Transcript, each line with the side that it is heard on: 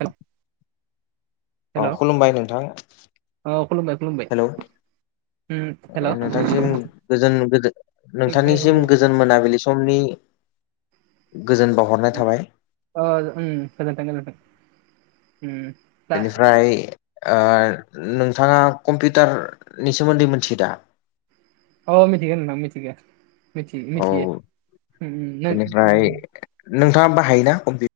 right: औ।
left: अ खुलुमबाय नोंथां
right: औ खुलुमबाय खुलुमबाय
left: हेल'?
right: उम हेल'
left: ओ
right: अ
left: नोंथांसिम गोजोन गोजो
right: उम
left: नोंथांनिसिम
right: गोजोन्थों
left: गो जोन मोनाबिलि समनि गोजोन बावहरनाय थाबाय।
right: अ ओम गोजोन्थों गोजोन्थों ओम।
left: बेनिफ्राय ओ नोंथाङा कम्पिउटारनि सोमोन्दै मिथियो दा?
right: अ मिथिगोन नोंथां मिथिगो मिथि‌
left: औ
right: मिथियो ओम
left: बेनिफ्राय
right: ओ।
left: नोंथाङा बाहायोना कम्पि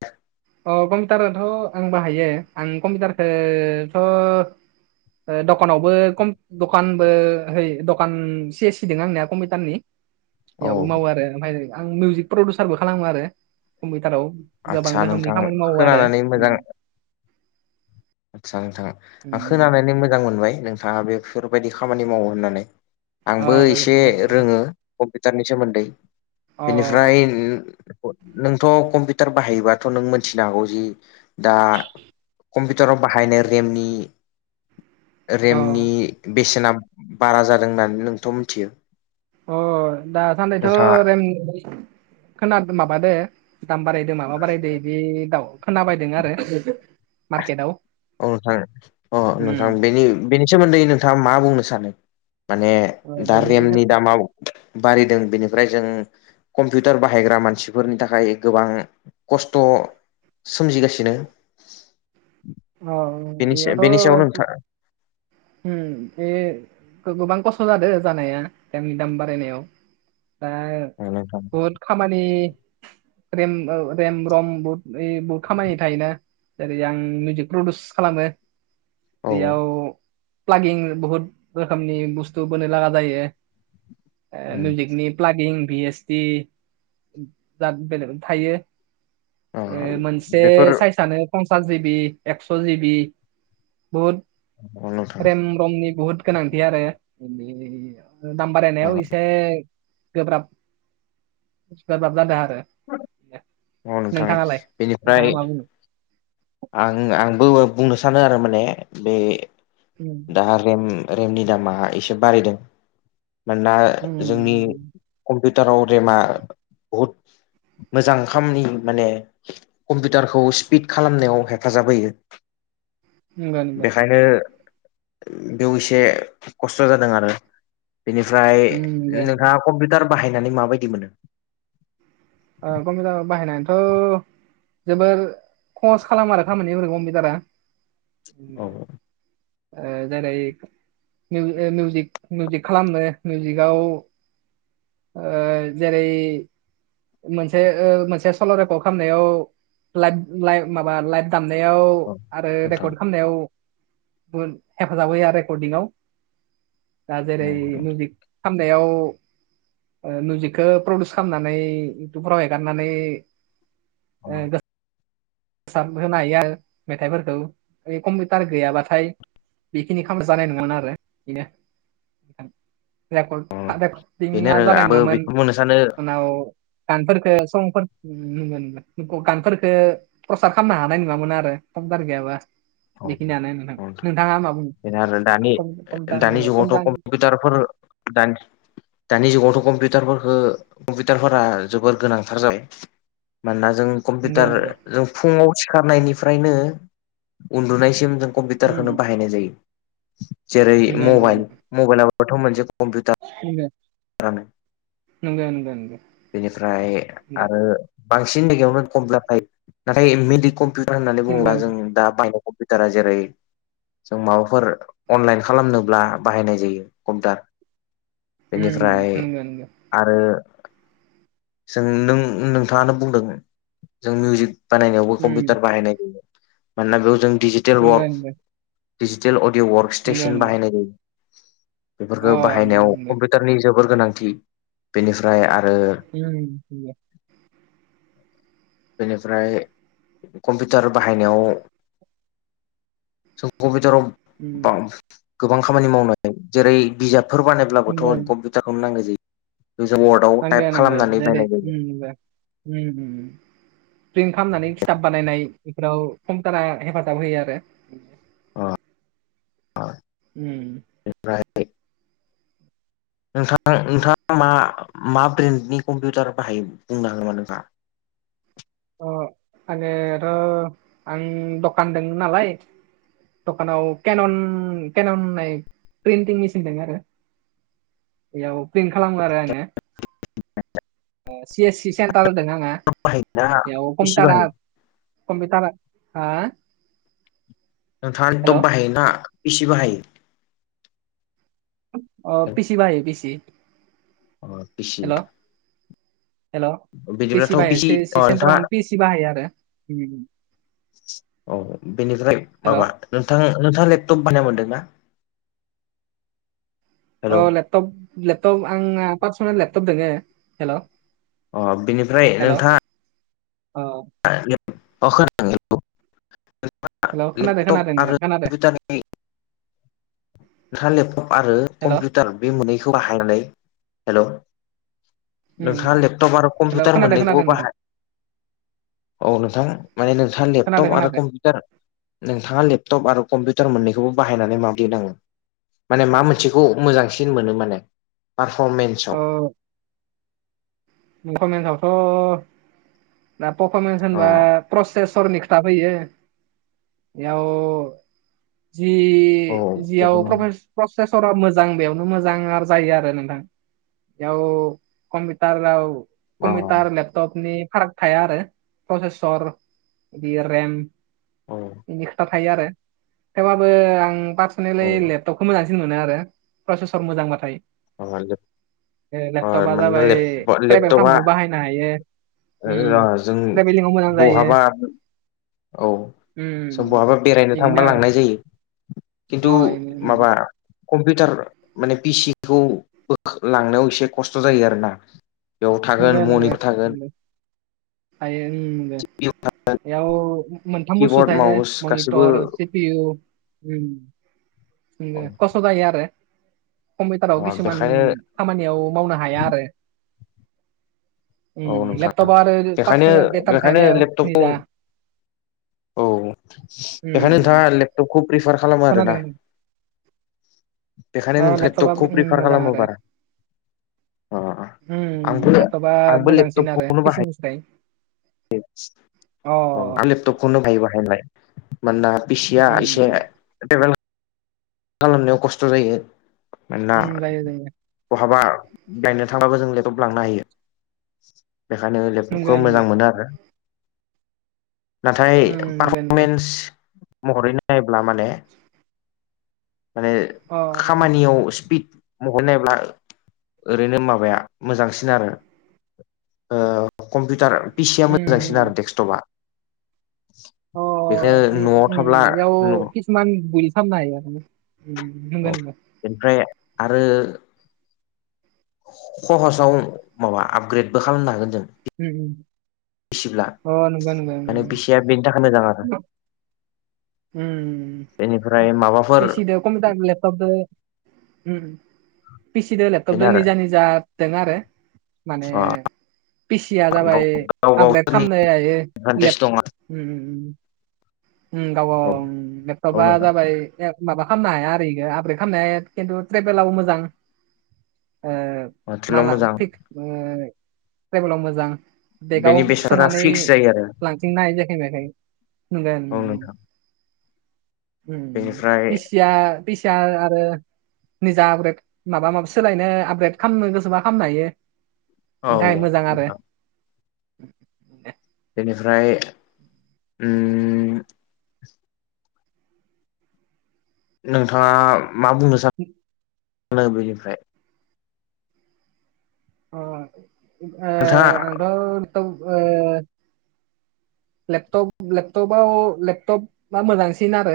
right: अ कम्पिउटारथ' आं बाहायो आं कम्पिउटारखोथ' ओ दखानावबो कम दखानबो हैइ दखान एसि एसिदों आंनिया कम्पिउटारनि बेयावबो
left: औ
right: मावो आरो ओमफ्राय आं मिउजिक प्रडिउसारबो खालामो आरो कम्पिउटाराव। गोबां
left: आदसा
right: रोखोमनि
left: नोंथां
right: खामानि मावो आरो
left: खोनानानै मोजां
right: ओम।
left: आदसा नोंथाङ
right: उम
left: आं
right: उम
left: खोनानानै मोजां मोनबाय नोंथाङा बेफोरफोरबायदि खामानि मावो होननानै।
right: अ
left: आंबो एसे
right: गोजोनथों गोजोनथों
left: रोङो कम्पिउटारनि सोमोन्दै बेनिफ्राय ओ नोंथ' कम्पिउटार बाहायोबाथ' नों मोन्थिनो हागौ जि दा कम्पिउटाराव बाहायनाय रेमनि
right: अ अ
left: रेमनि बेसेना बारा जादों होननानै नोंथ' मिथियो?
right: अ दासान्दिथ'
left: नोंथाङा
right: रेम खोनादों माबादो दाम बारायदों माबा बारायदों इदि दाउ खोनाबायदों आरो मार्केटआव।
left: औ नोंथां अ नोंथां बेनि बेनि सोमोन्दै नोंथाङा मा बुंनो सानो माने दा
right: बेनि
left: रेमनि दामाव बारिदों बेनिफ्राय जों कम्पिउटार बाहायग्रा मानसिफोरनि थाखाय गोबां खस्थ' सोमजिगासिनो।
right: अ
left: बेनि बेनि सायाव
right: इयावथ'
left: नोंथां
right: ओम बे गो-गोबां खस्थ' जादों जानाया दामनि दाम बारायनायाव दा
left: औ नोंथां।
right: बहुद खामानि रेम ओ रेम रम बहुत ओय बहुत खामानि थायोना जेरै आं मिउजिक प्रडिउस खालामो
left: औ
right: बेयाव प्लागिं बुहुत रोखोमनि बुस्थु बोनो लागा जायो ओ मिउजिकनि। प्लागिं भि एस टि दा बेलेग थायो।
left: अ
right: ओ मोनसे
left: बेफोर
right: साइसआनो पन्सास जिबि एकस' जिबि बुहुत
left: नोंथां
right: रेम रमनि बुहुद गोनांथि आरो दाम
left: अ
right: बारायनायाव एसे गोब्राब गोब्राब जादों आरो।
left: औ नोंथां
right: नोंथाङालाय
left: बेनिफ्राय
right: नोंथाङा मा बुङो?
left: आं आंबो बुंनो सानो आरो माने बे
right: उम।
left: दा रेम रेमनि दामा एसे बारायदों मानोना जोंनि
right: उम
left: कम्पिउटाराव रेमा बहुद मोजां खामनि माने कम्पिउटारखौ स्पिड खालामनायाव हेफाजाब होयो
right: नंगौ नंगौ
left: बेखायनो बेयाव एसे खस्थ' जादों आरो बेनिफ्राय
right: उम नंगौ नंगौ
left: नोंहा कम्पिउटार बाहायनानै माबायदि मोनो
right: अ गम जाबा बाहायनाथ' जोबोर खस खालाम आरो खामानिफोरखौ कम्पिटारा
left: औ
right: जेरै मिउिक मिउजिक खालामनो मिउजिकआव जेरै मोनसे ओ मोनसे सल'र एप' खालामनायाव लाइ लाइ माबा लाइट दामनायाव
left: औ
right: आरो
left: नोंथां
right: रेकर्ड खालामनायाव हेफाजाब होयो रेकर्डिंआव दा जेरै
left: औ
right: मिउजिक खामनायाव ओ मिउजिकखौ प्रडिउस खालामनानै इउटुबफोराव एगारनानै ओ
left: औ
right: गो फोसाब होनो हायो आरो मेथाइफोरखौ कम्पिउटार गैयाबाथाय बेखिनि खालामना जानाय नङोन आरो बेनो रेकर
left: बेनो
right: रेकर्दिंङा
left: आरो
right: जानाय
left: आंबो
right: नङामोन
left: बेखौ बुंनो सानो
right: उनाव कान फोरखो समफोर [inaudible] कानफोरखो प्रसाद खालामनो हानाय नुङामोन आरो कमपिउटार गैयाबा बेखिनियानो नोंथां नोंथाङा मा बुंङो
left: बे आरो दानि दानि जुगावथ' कम्पिउटारफोर दानि दानि जुगावथ' कम्पिउटारखो कम्पिउटारफोरा जोबोर गोनांथार जाबाय मानोना जों
right: नंगो
left: कम्पिउटार
right: नंगो
left: जों फुङाव सिखारनायनिफ्रायनो उन्दुनायसिम जों कम्पिउटारखोनो बाहायनाय जायो जेरै
right: नंगो नंगो
left: मबाइल मबाइल आबोथ' मोनसे कम्पिउटार
right: [inaudible]
left: [unintelligible]
right: नंगो नंगो नंगो
left: बेनिफ्राय आरो बांसिन जायगायावनो कम्पिउटार [unintelligible] नाथाय मेडिक कम्पिउटार होननानै
right: नंगो
left: बुङ्ला जों
right: नंगो
left: दा बाय फितारा जेरै जों माबाफोर अनलाइन खालामनोब्ला बाहायनाय जायो कम्पिउटार
right: उम
left: बेनिफ्राय
right: नंगो नंगो
left: आरो जों नों नोंथाङानो बुंदों जों मिउजिक बानायनायावबो
right: उम
left: कम्पिउटार बाहायनाय मानोना बेयाव जों डिजिटेल
right: नंगो
left: वर्क
right: नंगो
left: डिजिटेल अडिअ' वार्क
right: नंगो
left: स्टेसन
right: नंगो
left: बाहायनाय जायो बेफोरखौ
right: अ नंगो
left: बाहायनायाव
right: नंगो
left: कम्पिउटारनि जोबोर गोनांथि बेनिफ्राय आरो
right: उम नंगो
left: बेनिफ्राय कम्पिउटार बाहायनायाव स खौबेथराव
right: उम
left: अ गोबां खामानि मावनो जेरै बिजाबफोर बानायब्लाबोथ'
right: नंगो
left: कम [unintelligible] नांनखय जायो वार्डव
right: नांगो
left: टाइप
right: नांगो
left: खालामनानै बायनाय जायो
right: [inaudible] [inaudible] प्रिन्ट खालामनानै खिथाब बानायनाय बेफोराव खमथारा हेफाजाब होयो आरो
left: ओ
right: उम
left: [unintelligible] नोंथां नोंथाङा मा मा ब्रेन्डनि कम्पिउटार बाहायो बुंनो हागोन नामा नोंथाङा
right: अ आङोथ आं दखान दोंमोन नालाय दखानाव केनन केन'न होननाय प्रिन्टिं मेसिन दं आरो बेयाव प्लेन खालामो आरो आङो सि एस सि सेन्टार होदों आङो
left: बाहायोना
right: बेयाव
left: पिसि
right: कम्पिउटारा
left: बाहायो
right: कम्फिउटारा हा
left: नोंथाङा
right: हेल'
left: लेपटप बाहायोना पिसि बाहायो
right: अ पिसि बाहायो फिसि
left: अ खसि
right: हेल' पि एसि
left: बिदिब्लाथ'
right: बाहायो
left: पिसि
right: सि
left: अ नोंथाङा
right: सेन्टाराव पि ए सि बाहायो आरो
left: औ बेनिफ्राय
right: हेल'
left: माबा नोंथां नोंथाङा लेपटप बानाय मोन्दों ना
right: अ
left: हेलौ
right: लेपटप लेपटप आं पार्सनेल लेपटप दोङो हेल'
left: अ बिनिफ्राय नोंथाङा
right: औ
left: होन
right: हेल' खोनादों
left: लेपटप
right: खोनादों
left: आरो
right: नोंथां खोनादों
left: कटार नों [unintelligible] लेपटप आरो
right: हेल'
left: कम्पिउटार बे मोननैखौ बाहायनानै हेल' नोंथाङा
right: हेल'
left: लेपटप आरो कम्पिउटार
right: खोनादों खोनादों
left: मोननैखौबो
right: नोंथां
left: बाहाय औ नोंथां माने नोंथाआ लेपटप
right: खोनादों
left: आरो
right: खोनादों
left: कम्पिउटार नोंथाङा लेपटप आरो कम्पिउटार मोन्नैखौबो बाहायनानै माब्रदि नाङो माने मा मोनसेखौ मोजांसिन मोनो माने पारफरमेन्सव
right: पफरमेन्सवथ' दा पफरमेन्स
left: ओ
right: होनबा प्र सरनि खोथा फैयो बेयाव जि
left: औ
right: जियाव
left: बेखौनो
right: प्रसेेसरा मोजां बेयावनो मोजां जायो आरो नोंथां आयाव कमटार आ
left: अ
right: कमपउटार लेपटपनि फार थाया आरो प्रसेसर बि रेम
left: औ
right: बिनि खोथा बेयो आरो थेवबबो आं
left: औ
right: पारसनेलि लेपटपखौ मोजां मोनो आरो प्रसेसर मोजांबाथाय
left: अ
right: लेपटपा
left: मोनोना
right: जाबाय
left: ल [unintelligible]
right: ट्रेभेल
left: लेपटपा
right: खालामनायाव बाहायनो हायो
left: जों
right: ट्रेभेलिंआव मोजां जायो
left: बहाबा औ समबहाबा बेरायनो थांबा
right: बिदिनो आरो
left: लांनाय जायो
right: अ
left: खिन्थु
right: इनो
left: माबा कम्पिउटार माने पिसिंखौ बो लांनायाव एसे खस्थ' जायो आरोना बेयाव थागोन
right: नंगो नंगो
left: मनिक थागोन
right: नंगो थायो ओं नंगो बेयाव मोनथाम बुस्थु
left: किबर्ड
right: थायोने
left: माउस गासिबो
right: मनिटर
left: औ
right: कसथ 'जायो आरो कम्पिउटाराव
left: अ
right: किसुमान
left: बेखायनो
right: खामानियाव मावनो हाया आरो
left: औ
right: उम
left: नोंथां
right: लेपटपा आरो
left: बेखायनो
right: पार्सनेल बेटारि
left: बेखायनो
right: थायोना इयाव
left: लेपटपखौ
right: निजा
left: औ
right: उम
left: बेखायनो नोंथाङा लेपटपखौ प्रिफार खालामो आरोना
right: खोनादों
left: बेखायनो
right: अ
left: नोंथ
right: लेपटपा
left: टकखौ
right: उम
left: प्रिफार
right: मोजां
left: खालामो
right: आरो
left: बारा अ
right: उम
left: आंबो आंबो लेपटपखौनो बाहायो
right: बाय
left: औ आरो लेपटपखौनो बाहायो बाहाय नलाय मोनना फिसिया ऐसे
right: उम
left: खालामनायाव खस्थ' जायो मानोना
right: उम जायो जायो
left: बहाबा गायनो थाङाबो जों लेटप लांनो हायो बेखायनो
right: नंगो
left: लेपटपखौ
right: नंगो
left: मोजां मोनो आरो नाथाय
right: उम नंगो नंगो
left: पारफरमेन्स महरै नायोब्ला माने माने
right: अ
left: खामानियाव स्पिड मबेल नायब्ला ओरैनो माबाया मोजांसिन आरो ओ कम्पिउटार पिसिया
right: उम
left: मोजांसिन
right: उम
left: आरो डेक्स्सटपआ
right: अ
left: बेनो न'आव थाब्ला न'
right: मान बोरैखामनो हायो नंगौ
left: औ
right: नगा [unintelligible]
left: बेनिफ्राय आरो हहसाव माबा आपग्रेदबो खालामनो हागोन जों
right: उम उम
left: फिसिब्ला
right: अ नंगौ
left: ओंखायनो
right: नंगौ
left: फिसिया बेनि थाखाय मोजां आरो।
right: उम
left: बेनिफ्राय माबाफोर
right: पिसि दो कम्पिउटार लेपटप दो फिसिदो
left: बेनो
right: लेपटपदो
left: आरो
right: निजा निजा दों आरो माने पिसिया
left: गाव
right: जाबाय
left: गाव
right: आपग्रेड
left: गावसोरनि
right: खालामनो हायो
left: एडभान्टेज
right: लेप
left: दं
right: उम उम। उम गाव
left: आरो औ
right: गावनि [unintelligible]
left: औ
right: लेपटपआ
left: नोंथां
right: जाबाय एह माबा खालामनो हाया आरो इखो आपग्रेद खालामनो हाया खिन्थु ट्रेभेलआव मोजां। ओ
left: ट्रेलाव
right: माला
left: मोजां
right: पि ओ ट्रेभेलाव मोजां। बेगाव
left: बेनि बेसादफोरा
right: सोनानै
left: फिक्स जायो आरो
right: लां
left: औ नोंथां
right: [unintelligible]
left: बेनिफ्राय
right: फिया फिसिया आरो निजा आपग्रेड माबा माबि सोलायनो आपग्रेद खालामनो गोसोबा खालामनो हायो। बेनि
left: औ
right: थाखाय मोजां आरो
left: नोंथां। बेनिफ्राय उम नोंथाङा मा बुंनो सानो बेनिफ्राय
right: अ' ओ
left: नोंथाङा
right: आंथ' ओ लेपटप लेपटपाव लेपटपा मोजांसिन आरो।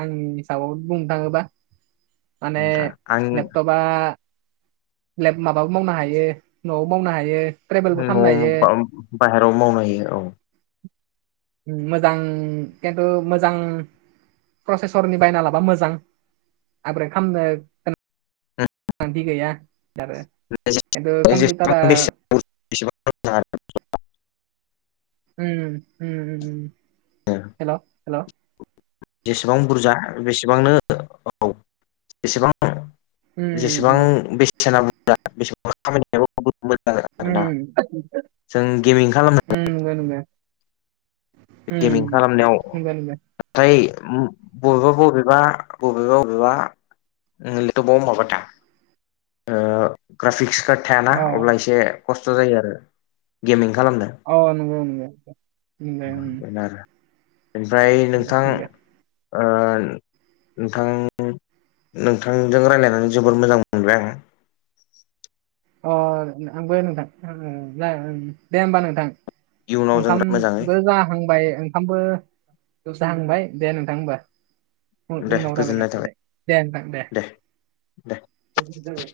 right: आंनि हिसाबाव बुंनो थाङोबा माने
left: आं
right: लेपटप बा लेफ माबाबो मावनो हायो न'आवबो मावनो हायो। ट्रेभेलबो खालामनो हायो
left: न'आव बाहेराव मावनो हायो औ।
right: मोजां खिन्थु मोजां प्रसेसरनि बायना लाबा मोजां आपग्रेद खालामनो गोनांथि गैया आरो खिन्थु कम्पिउटारा
left: जेसेबां बेसेबां [unintelligible]
right: उम उम उम।
left: आरो
right: हेल' हेल'
left: जेसेबां बुरजा बेसेबांनो औ जेसेबां जेसेबां
right: उम
left: बेसिना बुरजा खामानियाबो बुहुद मोजां जागों
right: उम
left: आरोना जों गेमिं खालामनो
right: उम नोंगो नोंगो।
left: गेमिं खालामनायाव
right: नंगौ नंगौ
left: फ्राय बबेबा बबेबा बबेबा बबेबा उम लेपटपबाव माबाथा ओ ग्राफिक्स खाद थायाना
right: अ
left: अब्ला एसे खस्थ' जायो आरो गेमिं खालामनो।
right: औ नोंगौ नोंगौ
left: बेनो आरो ओमफ्राय नोंथां
right: नंगौ
left: ओ नोंथां नोंथांजों रायज्लायनानै जोबोर मोजां मोनबाय आं।
right: [unintelligible]
left: इयुनाव जों मोजाङै
right: ओंखामबो जाहांबाय ओंखामबो जाहांबाय दे नोंथां होमबा।
left: दे
right: उनाव रायलायगोन
left: गोजोननाय थाबाय
right: होनलाय दे
left: दे दे
right: नोंथां दे।